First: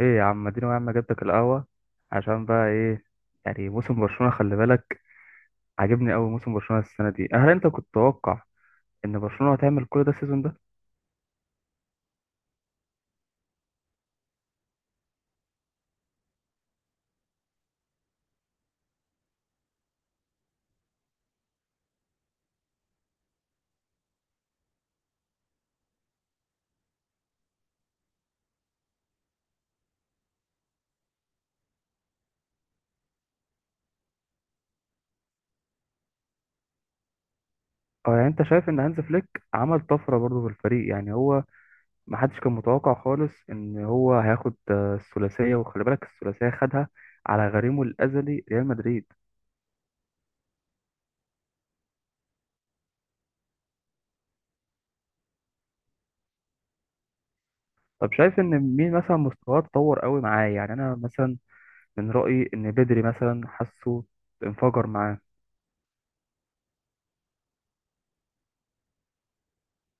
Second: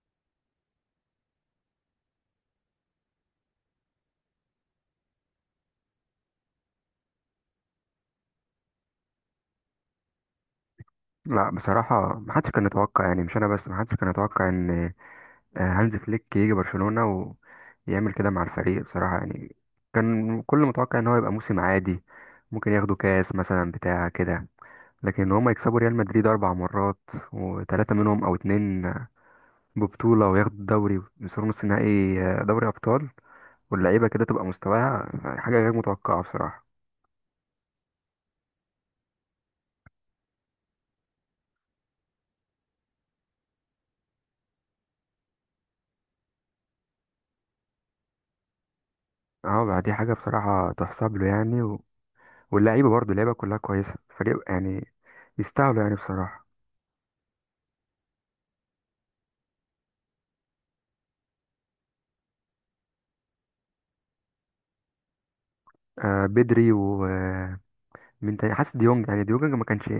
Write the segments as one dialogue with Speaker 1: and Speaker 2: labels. Speaker 1: ايه يا عم، اديني يا عم. جبتك القهوة عشان بقى ايه؟ يعني موسم برشلونة، خلي بالك. عاجبني قوي موسم برشلونة السنة دي. هل انت كنت تتوقع ان برشلونة هتعمل كل ده السيزون ده؟
Speaker 2: لا بصراحة محدش كان يتوقع، يعني مش أنا بس، محدش كان يتوقع إن هانز فليك يجي برشلونة ويعمل كده مع الفريق بصراحة، يعني كان كل متوقع إن هو يبقى موسم عادي. ممكن ياخدوا كاس مثلا بتاع كده، لكن هما يكسبوا ريال مدريد 4 مرات، وتلاتة منهم أو اتنين ببطولة، وياخدوا الدوري ويوصلوا نص نهائي، دوري أبطال. واللعيبة كده تبقى مستواها حاجة غير متوقعة بصراحة.
Speaker 1: اه، يعني انت شايف ان هانز فليك عمل طفرة برضه في الفريق؟ يعني هو ما حدش كان متوقع خالص ان هو هياخد الثلاثية، وخلي بالك الثلاثية خدها على غريمه الازلي ريال مدريد.
Speaker 2: اه، دي حاجة بصراحة تحسب له يعني. واللعيبه برضو اللعيبه كلها كويسه، فريق يعني يستاهلوا يعني بصراحه.
Speaker 1: طب شايف ان مين مثلا مستواه اتطور قوي معاه؟ يعني انا مثلا من رأيي ان بدري مثلا حاسه انفجر معاه.
Speaker 2: آه، بدري ومين تاني؟ حاسس ديونج، يعني ديونج ما كانش،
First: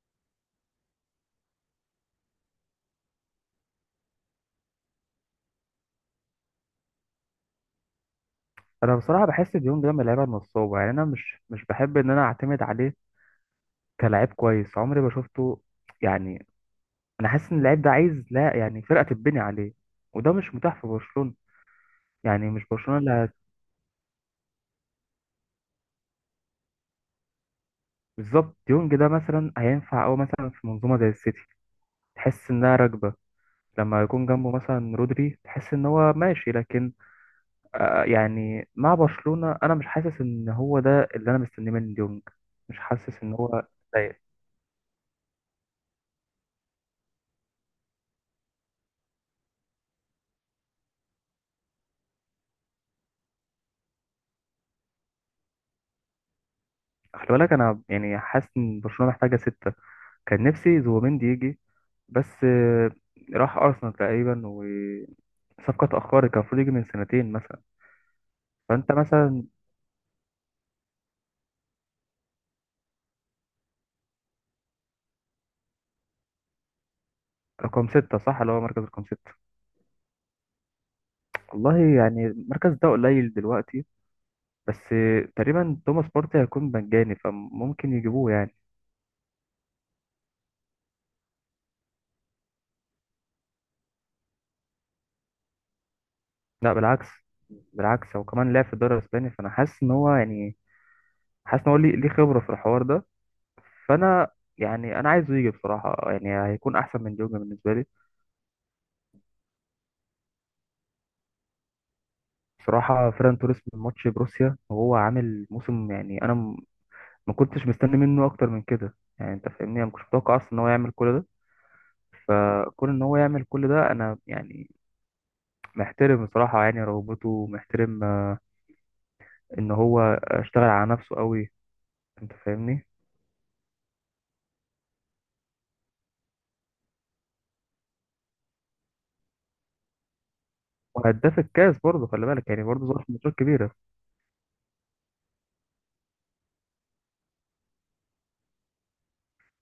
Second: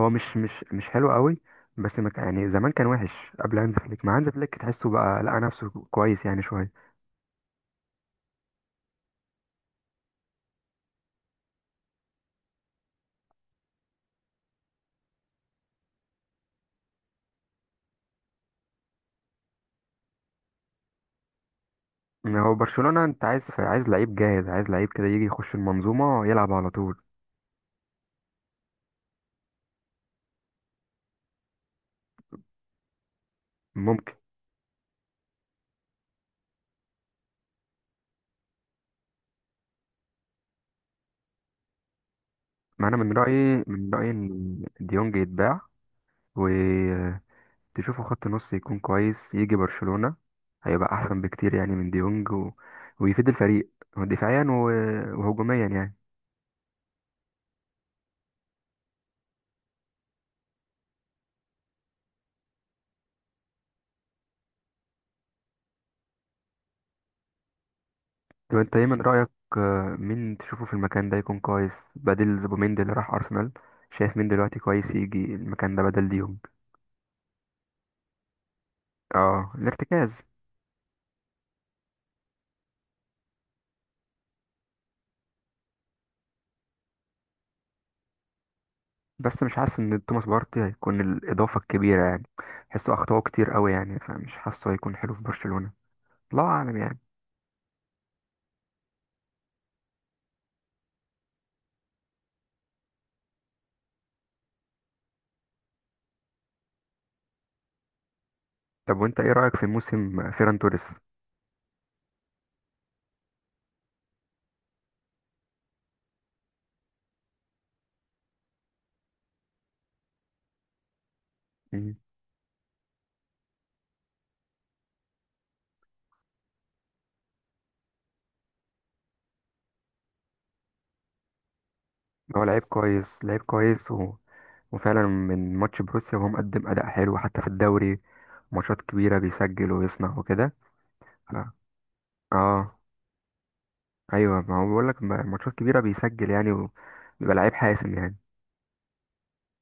Speaker 2: هو مش حلو قوي، بس ما كان يعني، زمان كان وحش قبل هانز فليك، مع هانز فليك تحسه بقى لقى نفسه كويس يعني شويه.
Speaker 1: انا بصراحه بحس ديونج ده من اللعيبه النصابه، يعني انا مش بحب ان انا اعتمد عليه كلاعب كويس، عمري ما شفته يعني. انا حاسس ان اللعيب ده عايز، لا يعني، فرقه تتبني عليه، وده مش متاح في برشلونه.
Speaker 2: إن
Speaker 1: يعني
Speaker 2: هو
Speaker 1: مش برشلونه
Speaker 2: برشلونه،
Speaker 1: اللي
Speaker 2: انت عايز لعيب جاهز، عايز لعيب كده يجي يخش المنظومه يلعب على طول.
Speaker 1: بالظبط. ديونج ده مثلا هينفع او مثلا في منظومه زي السيتي، تحس انها راكبه. لما
Speaker 2: ممكن.
Speaker 1: يكون جنبه مثلا رودري تحس ان هو ماشي، لكن يعني مع برشلونه انا مش حاسس ان هو ده اللي انا مستنيه من ديونج، مش
Speaker 2: مع انا من
Speaker 1: حاسس ان هو.
Speaker 2: رايي من رايي ان ديونج يتباع، و تشوفوا خط نص يكون كويس يجي برشلونة، هيبقى احسن بكتير يعني من ديونج ويفيد الفريق دفاعيا وهجوميا يعني.
Speaker 1: خلي بالك انا يعني حاسس ان برشلونه محتاجه سته. كان نفسي زوبيمندي يجي، بس راح ارسنال تقريبا، وصفقه اتاخرت. كان المفروض يجي من سنتين مثلا.
Speaker 2: طب انت ايه
Speaker 1: فانت
Speaker 2: من رأيك؟
Speaker 1: مثلا
Speaker 2: مين تشوفه في المكان ده يكون كويس بدل زوبيميندي اللي راح ارسنال؟ شايف مين دلوقتي كويس يجي المكان ده بدل ديونج؟
Speaker 1: رقم سته، صح؟ اللي هو مركز رقم سته.
Speaker 2: اه، الارتكاز.
Speaker 1: والله يعني المركز ده قليل دلوقتي، بس تقريبا توماس بارتي هيكون مجاني فممكن يجيبوه يعني.
Speaker 2: بس مش حاسس ان توماس بارتي هيكون الاضافة الكبيرة يعني، حسه اخطاؤه كتير قوي يعني، فمش حاسه هيكون حلو في برشلونة، الله
Speaker 1: لا،
Speaker 2: اعلم يعني.
Speaker 1: بالعكس، بالعكس. هو كمان لعب في الدوري الاسباني، فانا حاسس ان هو يعني حاسس ان هو ليه خبره في الحوار ده. فانا يعني انا عايزه يجي بصراحه، يعني هيكون احسن من ديونج بالنسبه لي.
Speaker 2: طب وانت ايه رأيك في موسم فيران توريس؟
Speaker 1: بصراحه فيران توريس من ماتش بروسيا وهو عامل موسم، يعني انا ما كنتش مستني منه اكتر من كده يعني، انت فاهمني، انا ما كنتش متوقع اصلا ان هو يعمل كل ده. كون ان هو يعمل كل ده انا يعني محترم بصراحه، يعني رغبته، ومحترم ان هو اشتغل على نفسه قوي، انت
Speaker 2: هو لعيب
Speaker 1: فاهمني.
Speaker 2: كويس، لعيب كويس، وفعلا من ماتش بروسيا وهو مقدم أداء حلو حتى في الدوري، ماتشات كبيرة بيسجل ويصنع وكده. ف-
Speaker 1: وهداف الكاس برضه، خلي بالك، يعني
Speaker 2: اه،
Speaker 1: برضه ظهر في ماتشات كبيره.
Speaker 2: ايوه، ما هو بقول لك ماتشات كبيرة بيسجل يعني، وبيبقى لعيب حاسم يعني.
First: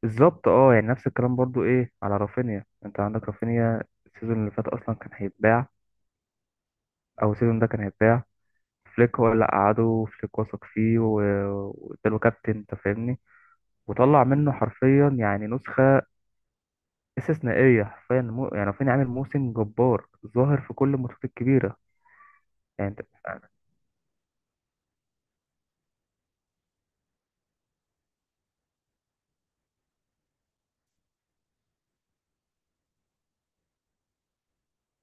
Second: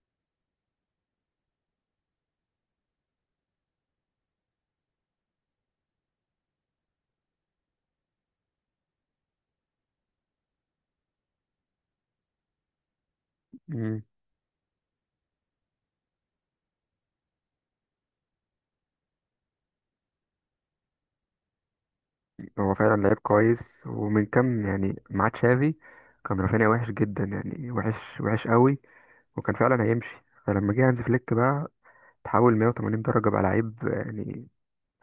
Speaker 1: بالظبط، اه يعني نفس الكلام برضه ايه على رافينيا. انت عندك رافينيا السيزون اللي فات اصلا كان هيتباع، او سيزون ده كان هيتباع. فليك هو اللي قعده، وفليك وثق فيه و- واداله كابتن، انت فاهمني.
Speaker 2: مم.
Speaker 1: وطلع منه حرفيا يعني نسخه استثنائيه، حرفيا مو يعني، فين عامل موسم جبار، ظاهر في كل الماتشات الكبيره.
Speaker 2: هو
Speaker 1: يعني
Speaker 2: فعلا لعيب كويس. ومن كام يعني مع تشافي، كان رافينيا وحش جدا، يعني وحش، وحش قوي، وكان فعلا هيمشي، فلما جه هانز فليك بقى، تحول 180 درجة، بقى لعيب يعني،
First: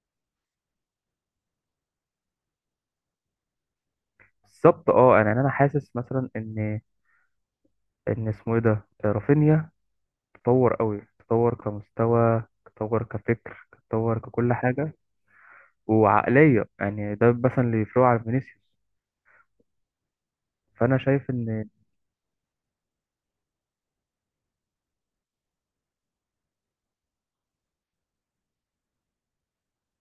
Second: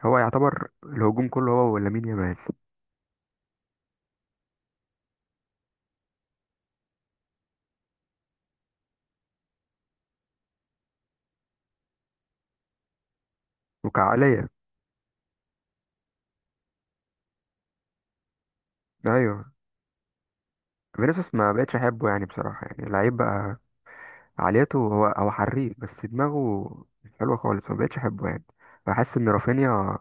Speaker 2: هو يعتبر الهجوم كله هو ولامين يامال.
Speaker 1: بالظبط، اه يعني انا حاسس مثلا ان اسمه ايه ده، رافينيا، تطور قوي. تطور كمستوى، تطور كفكر، تطور
Speaker 2: وكعقلية،
Speaker 1: ككل حاجه وعقليه. يعني ده مثلا اللي يفرقه عن فينيسيوس،
Speaker 2: ايوه.
Speaker 1: فانا شايف
Speaker 2: فينيسيوس ما
Speaker 1: ان
Speaker 2: بقتش احبه يعني، بصراحه يعني، لعيب بقى عاليته، هو هو حريف، بس دماغه مش حلوه خالص، ما بقتش احبه يعني. بحس ان رافينيا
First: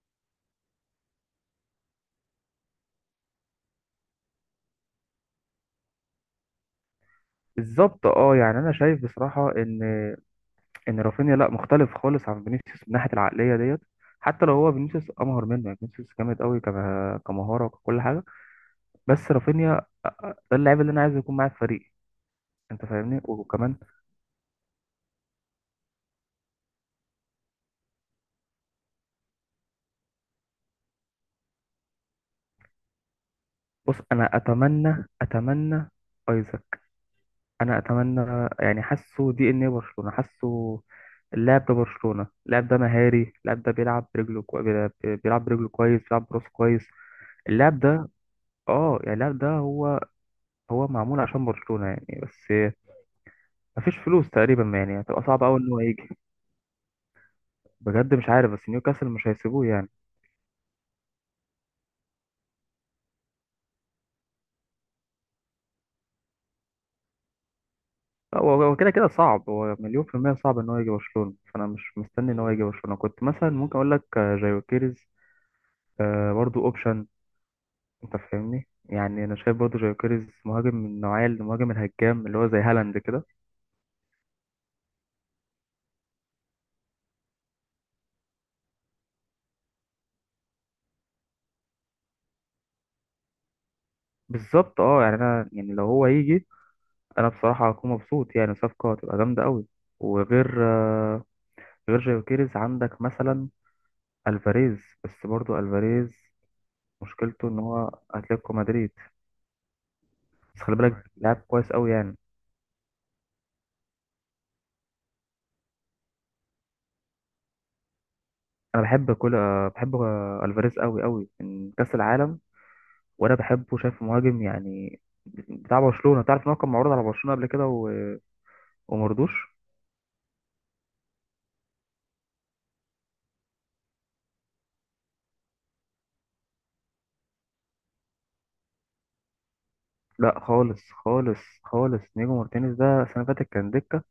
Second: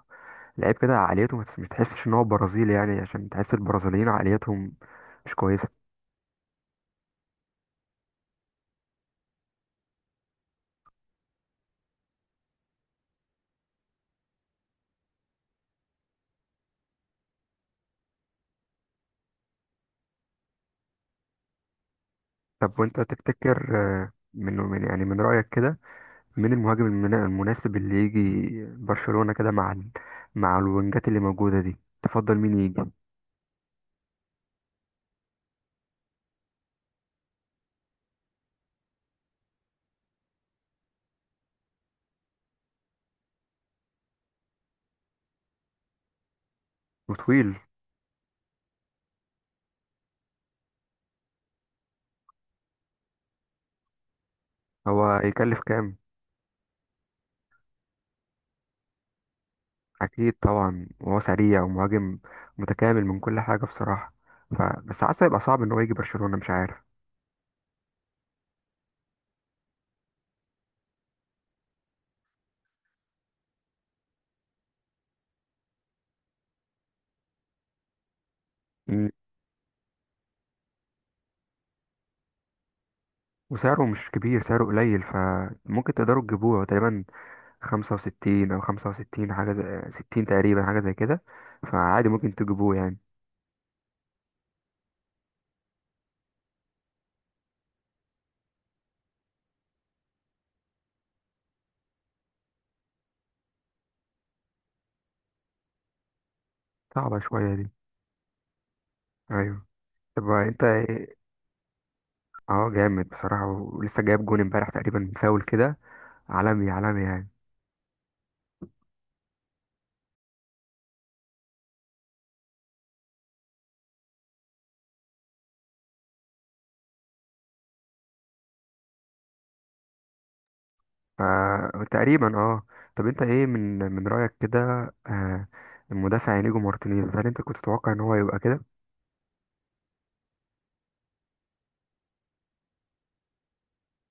Speaker 2: لعيب كده عاليته، ما تحسش ان هو برازيلي، يعني عشان تحس البرازيليين عاليتهم مش كويسه.
Speaker 1: بالظبط. اه يعني انا شايف بصراحه ان رافينيا لا، مختلف خالص عن فينيسيوس من ناحيه العقليه ديت. حتى لو هو فينيسيوس امهر منه، يعني فينيسيوس جامد قوي كمهاره وكل حاجه. بس رافينيا ده اللاعب اللي انا عايز يكون معايا في فريقي،
Speaker 2: طب
Speaker 1: انت
Speaker 2: وانت
Speaker 1: فاهمني،
Speaker 2: تفتكر،
Speaker 1: وكمان.
Speaker 2: من يعني من رايك كده، مين المهاجم المناسب اللي يجي برشلونه كده مع مع الوينجات اللي موجوده دي؟ تفضل مين يجي؟
Speaker 1: بص، انا اتمنى ايزاك. انا اتمنى، يعني حاسه دي ان ايه، برشلونه حاسه. اللاعب ده برشلونه، اللاعب ده مهاري، اللاعب ده بيلعب برجله بيلعب برجله كويس، بيلعب براسه كويس.
Speaker 2: وطويل.
Speaker 1: اللاعب ده، اه يعني اللاعب ده، هو معمول عشان برشلونه يعني. بس مفيش فلوس تقريبا يعني،
Speaker 2: هو
Speaker 1: هتبقى صعب
Speaker 2: يكلف
Speaker 1: قوي ان هو
Speaker 2: كام؟
Speaker 1: يجي. بجد مش عارف، بس نيوكاسل مش هيسيبوه يعني.
Speaker 2: اكيد طبعا، وهو سريع ومهاجم متكامل من كل حاجه بصراحه، ف بس حاسه هيبقى صعب ان هو يجي برشلونه، مش عارف.
Speaker 1: لا هو كده كده صعب. هو مليون في المية صعب ان هو يجي برشلونة، فانا مش مستني ان هو يجي برشلونة. كنت مثلا ممكن اقول لك جايو كيريز برضو اوبشن. انت فاهمني،
Speaker 2: مم.
Speaker 1: يعني انا شايف برضو جايو كيريز مهاجم من النوعية، المهاجم الهجام اللي هو زي هالاند كده.
Speaker 2: وسعره مش كبير، سعره قليل، فممكن تقدروا تجيبوه، هو تقريبا 65 أو 65، حاجة زي 60 تقريبا، حاجة زي كده، فعادي ممكن تجيبوه يعني.
Speaker 1: بالظبط، اه يعني انا يعني لو هو يجي، انا بصراحة هكون مبسوط، يعني صفقة هتبقى جامدة قوي. وغير غير جايو كيريز، عندك مثلا الفاريز. بس برضو الفاريز
Speaker 2: صعبة
Speaker 1: مشكلته
Speaker 2: شوية
Speaker 1: ان
Speaker 2: دي.
Speaker 1: هو اتلتيكو مدريد.
Speaker 2: أيوة. طب
Speaker 1: بس
Speaker 2: أنت
Speaker 1: خلي بالك، تمام،
Speaker 2: إيه؟
Speaker 1: لعب كويس قوي يعني.
Speaker 2: اه، جامد بصراحة، ولسه جايب جون امبارح تقريبا من فاول كده، عالمي عالمي يعني.
Speaker 1: انا بحب كل آه، بحب آه، الفاريز قوي قوي من كاس العالم. وانا بحبه، شايف مهاجم يعني بتاع برشلونه. تعرف ان هو كان معروض على برشلونه قبل كده ومرضوش.
Speaker 2: فتقريبا اه. طب انت ايه من رأيك كده، آه، المدافع انيجو مارتينيز، هل انت كنت تتوقع ان هو يبقى كده؟
Speaker 1: لا خالص خالص خالص، نيجو مارتينيز ده السنه اللي فاتت كان دكه.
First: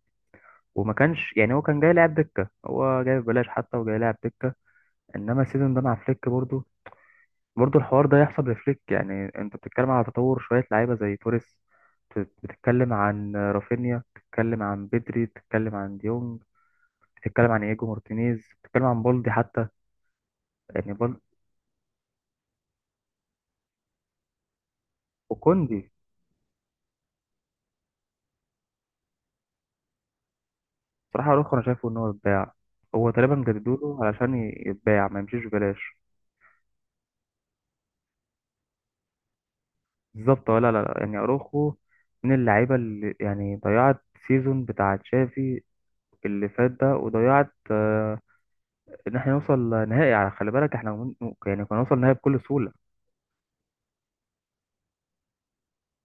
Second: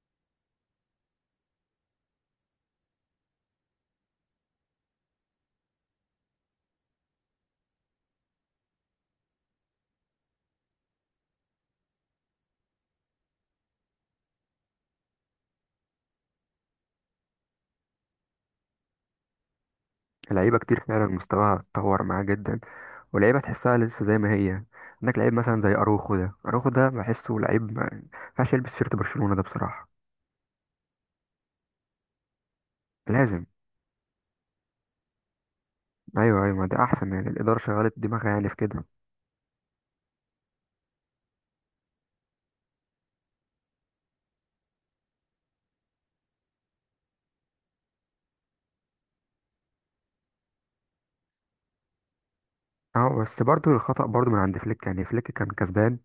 Speaker 1: وما كانش يعني، هو كان جاي لاعب دكه، هو جاي ببلاش حتى وجاي لاعب دكه. انما السيزون ده مع فليك برضه الحوار ده يحصل بفليك. يعني انت بتتكلم على تطور شوية لعيبة زي توريس، بتتكلم عن رافينيا، بتتكلم عن بدري، بتتكلم عن ديونج، بتتكلم عن ايجو مارتينيز، بتتكلم عن بالدي حتى.
Speaker 2: لعيبه كتير
Speaker 1: يعني
Speaker 2: فعلا مستواها اتطور معاه جدا، ولعيبه تحسها لسه زي ما هي. عندك لعيب مثلا زي
Speaker 1: وكوندي.
Speaker 2: اروخو ده، اروخو ده بحسه لعيب ما ينفعش يلبس شيرت برشلونة ده بصراحة.
Speaker 1: بصراحة اروخو انا شايفه ان هو يتباع، هو تقريبا
Speaker 2: لازم.
Speaker 1: جددوا له علشان يتباع، ما يمشيش ببلاش.
Speaker 2: ايوه، ايوه، ما ده احسن يعني، الاداره شغلت دماغها يعني في كده.
Speaker 1: بالظبط، ولا لا لا، يعني اروخو من اللعيبة اللي يعني ضيعت سيزون بتاع تشافي اللي فات ده، وضيعت ان احنا نوصل نهائي. على خلي بالك احنا ممكن يعني كنا نوصل نهائي بكل سهوله.
Speaker 2: اه، بس برضو الخطأ برضو من عند فليك يعني، فليك كان كسبان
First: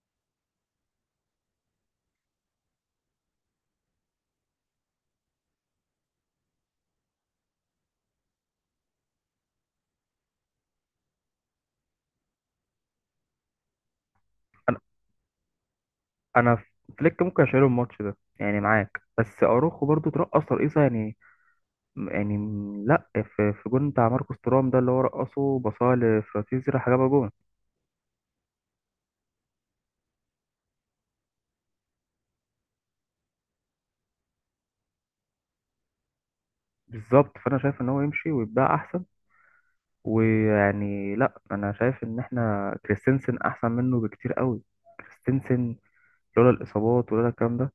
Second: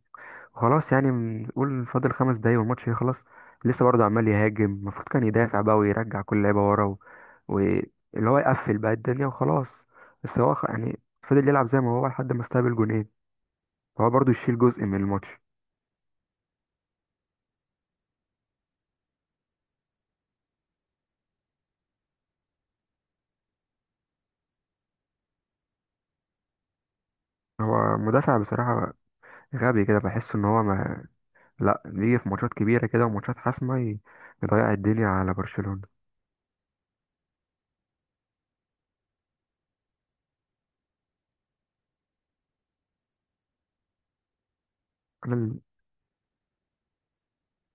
Speaker 2: خلاص يعني، نقول فاضل 5 دقايق والماتش يخلص، لسه برضه عمال يهاجم، المفروض كان يدافع بقى ويرجع كل لعيبه ورا، واللي هو يقفل بقى الدنيا وخلاص. بس هو يعني فضل يلعب زي ما هو لحد ما استقبل جونين، فهو برضه يشيل
Speaker 1: انا
Speaker 2: جزء من الماتش.
Speaker 1: انا فليك ممكن اشيله الماتش ده يعني، معاك، بس اروخو برضو ترقص ترقيصه يعني. يعني لا، في جون بتاع ماركوس تورام ده اللي هو رقصه بصاله لفراتيزي راح جابها جون.
Speaker 2: هو مدافع بصراحة غبي كده، بحس ان هو ما، لا، بيجي في ماتشات كبيرة كده وماتشات حاسمة يضيع الدنيا على برشلونة.
Speaker 1: بالظبط، فانا شايف ان هو يمشي ويتباع احسن. ويعني لا، انا شايف ان احنا كريستنسن احسن منه بكتير قوي. كريستنسن لولا الاصابات، ولولا الكلام ده،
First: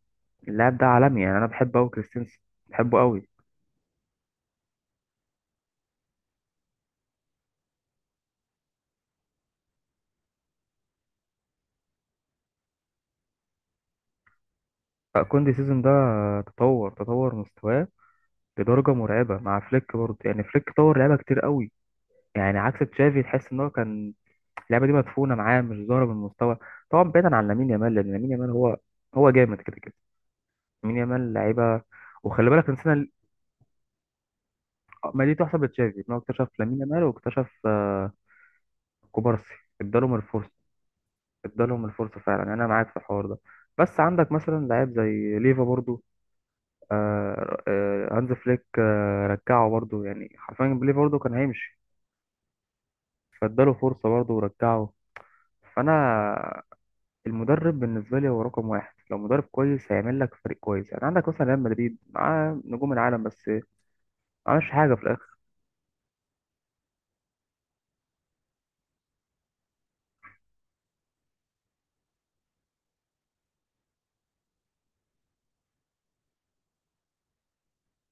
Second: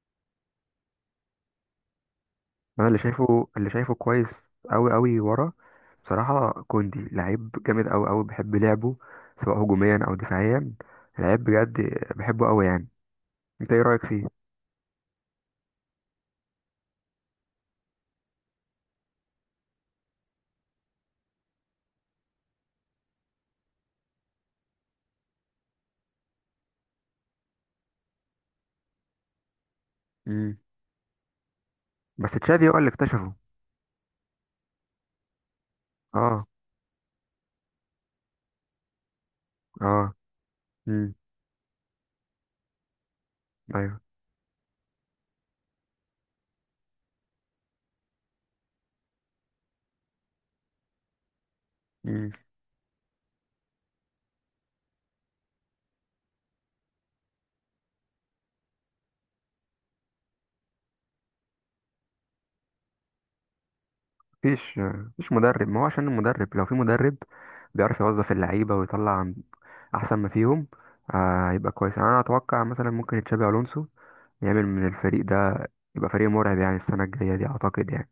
Speaker 1: اللاعب ده عالمي يعني، انا بحبه قوي كريستنسن،
Speaker 2: انا اللي
Speaker 1: بحبه قوي.
Speaker 2: شايفه اللي شايفه كويس قوي قوي ورا، بصراحه كوندي لعيب جامد قوي قوي، بحب لعبه سواء هجوميا او دفاعيا، لعيب بجد، بحبه قوي يعني. انت ايه رايك فيه؟
Speaker 1: كوندي السيزون ده تطور مستواه لدرجة مرعبة مع فليك برضه، يعني فليك طور لعيبة كتير قوي. يعني عكس تشافي، تحس ان هو كان اللعبة دي مدفونة معاه، مش ظاهرة بالمستوى. طبعا بعيدا عن لامين يامال، لان لامين يامال هو جامد كده كده.
Speaker 2: امم
Speaker 1: لامين يامال لعيبة،
Speaker 2: بس
Speaker 1: وخلي
Speaker 2: تشافي
Speaker 1: بالك،
Speaker 2: هو اللي
Speaker 1: نسينا،
Speaker 2: اكتشفه.
Speaker 1: ما دي تحسب لتشافي ان هو
Speaker 2: اه.
Speaker 1: اكتشف لامين يامال واكتشف كوبارسي.
Speaker 2: اه.
Speaker 1: ادالهم الفرصة،
Speaker 2: امم.
Speaker 1: فعلا يعني، انا معاك في الحوار ده. بس
Speaker 2: ايوه.
Speaker 1: عندك مثلا لعيب زي ليفا برضه. هانز فليك رجعه برضه يعني حرفيا، بيليه برضه كان هيمشي،
Speaker 2: امم.
Speaker 1: فاداله فرصة برضه ورجعه. فأنا المدرب بالنسبة لي هو رقم واحد. لو مدرب كويس هيعمل لك فريق كويس، يعني عندك مثلا ريال مدريد معاه نجوم العالم بس ما عملش
Speaker 2: مفيش
Speaker 1: حاجة في
Speaker 2: مفيش
Speaker 1: الآخر.
Speaker 2: مدرب، ما هو عشان المدرب، لو في مدرب بيعرف يوظف اللعيبه ويطلع عن احسن ما فيهم. آه يبقى كويس يعني، انا اتوقع مثلا ممكن تشابي الونسو يعمل من الفريق ده، يبقى فريق مرعب يعني السنه الجايه دي اعتقد يعني.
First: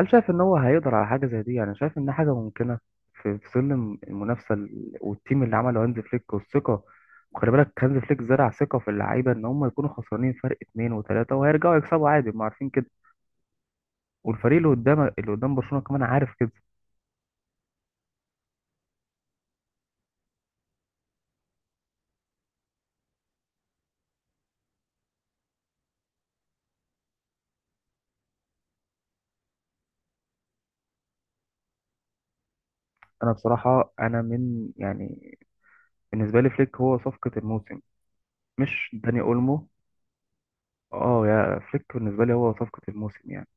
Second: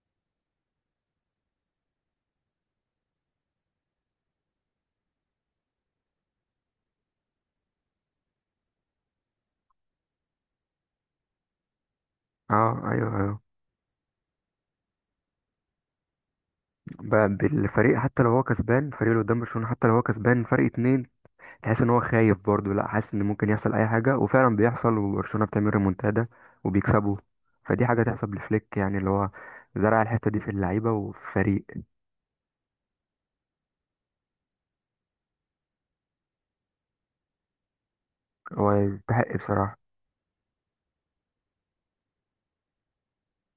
Speaker 1: هل شايف إن هو هيقدر على حاجة زي دي؟ يعني شايف إن حاجة ممكنة في ظل المنافسة، والتيم اللي عمله هانز فليك والثقة. وخلي بالك هانز فليك زرع ثقة في اللعيبة إن هم يكونوا خسرانين فرق 2 و3 وهيرجعوا يكسبوا عادي، ما عارفين
Speaker 2: اه،
Speaker 1: كده.
Speaker 2: ايوه، ايوه.
Speaker 1: والفريق اللي قدام، اللي قدام برشلونة كمان عارف كده.
Speaker 2: بقى بالفريق حتى لو هو كسبان، فريق اللي قدام برشلونة حتى لو هو كسبان فرق اتنين، تحس ان هو خايف برضه، لا حاسس ان ممكن يحصل اي حاجة، وفعلا بيحصل وبرشلونة بتعمل ريمونتادا وبيكسبوا. فدي حاجة تحسب لفليك يعني، اللي هو زرع الحتة دي في اللعيبة وفريق.
Speaker 1: انا بصراحة انا من يعني، بالنسبة لي فليك هو صفقة الموسم،
Speaker 2: هو
Speaker 1: مش داني
Speaker 2: يستحق
Speaker 1: اولمو.
Speaker 2: بصراحة.
Speaker 1: اه، يا فليك بالنسبة لي هو صفقة الموسم يعني.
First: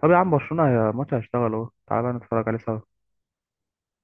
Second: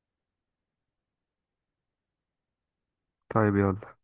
Speaker 1: طب يا عم برشلونة، يا ماتش هيشتغل اهو، تعالى بقى نتفرج عليه سوا.
Speaker 2: طيب يلا.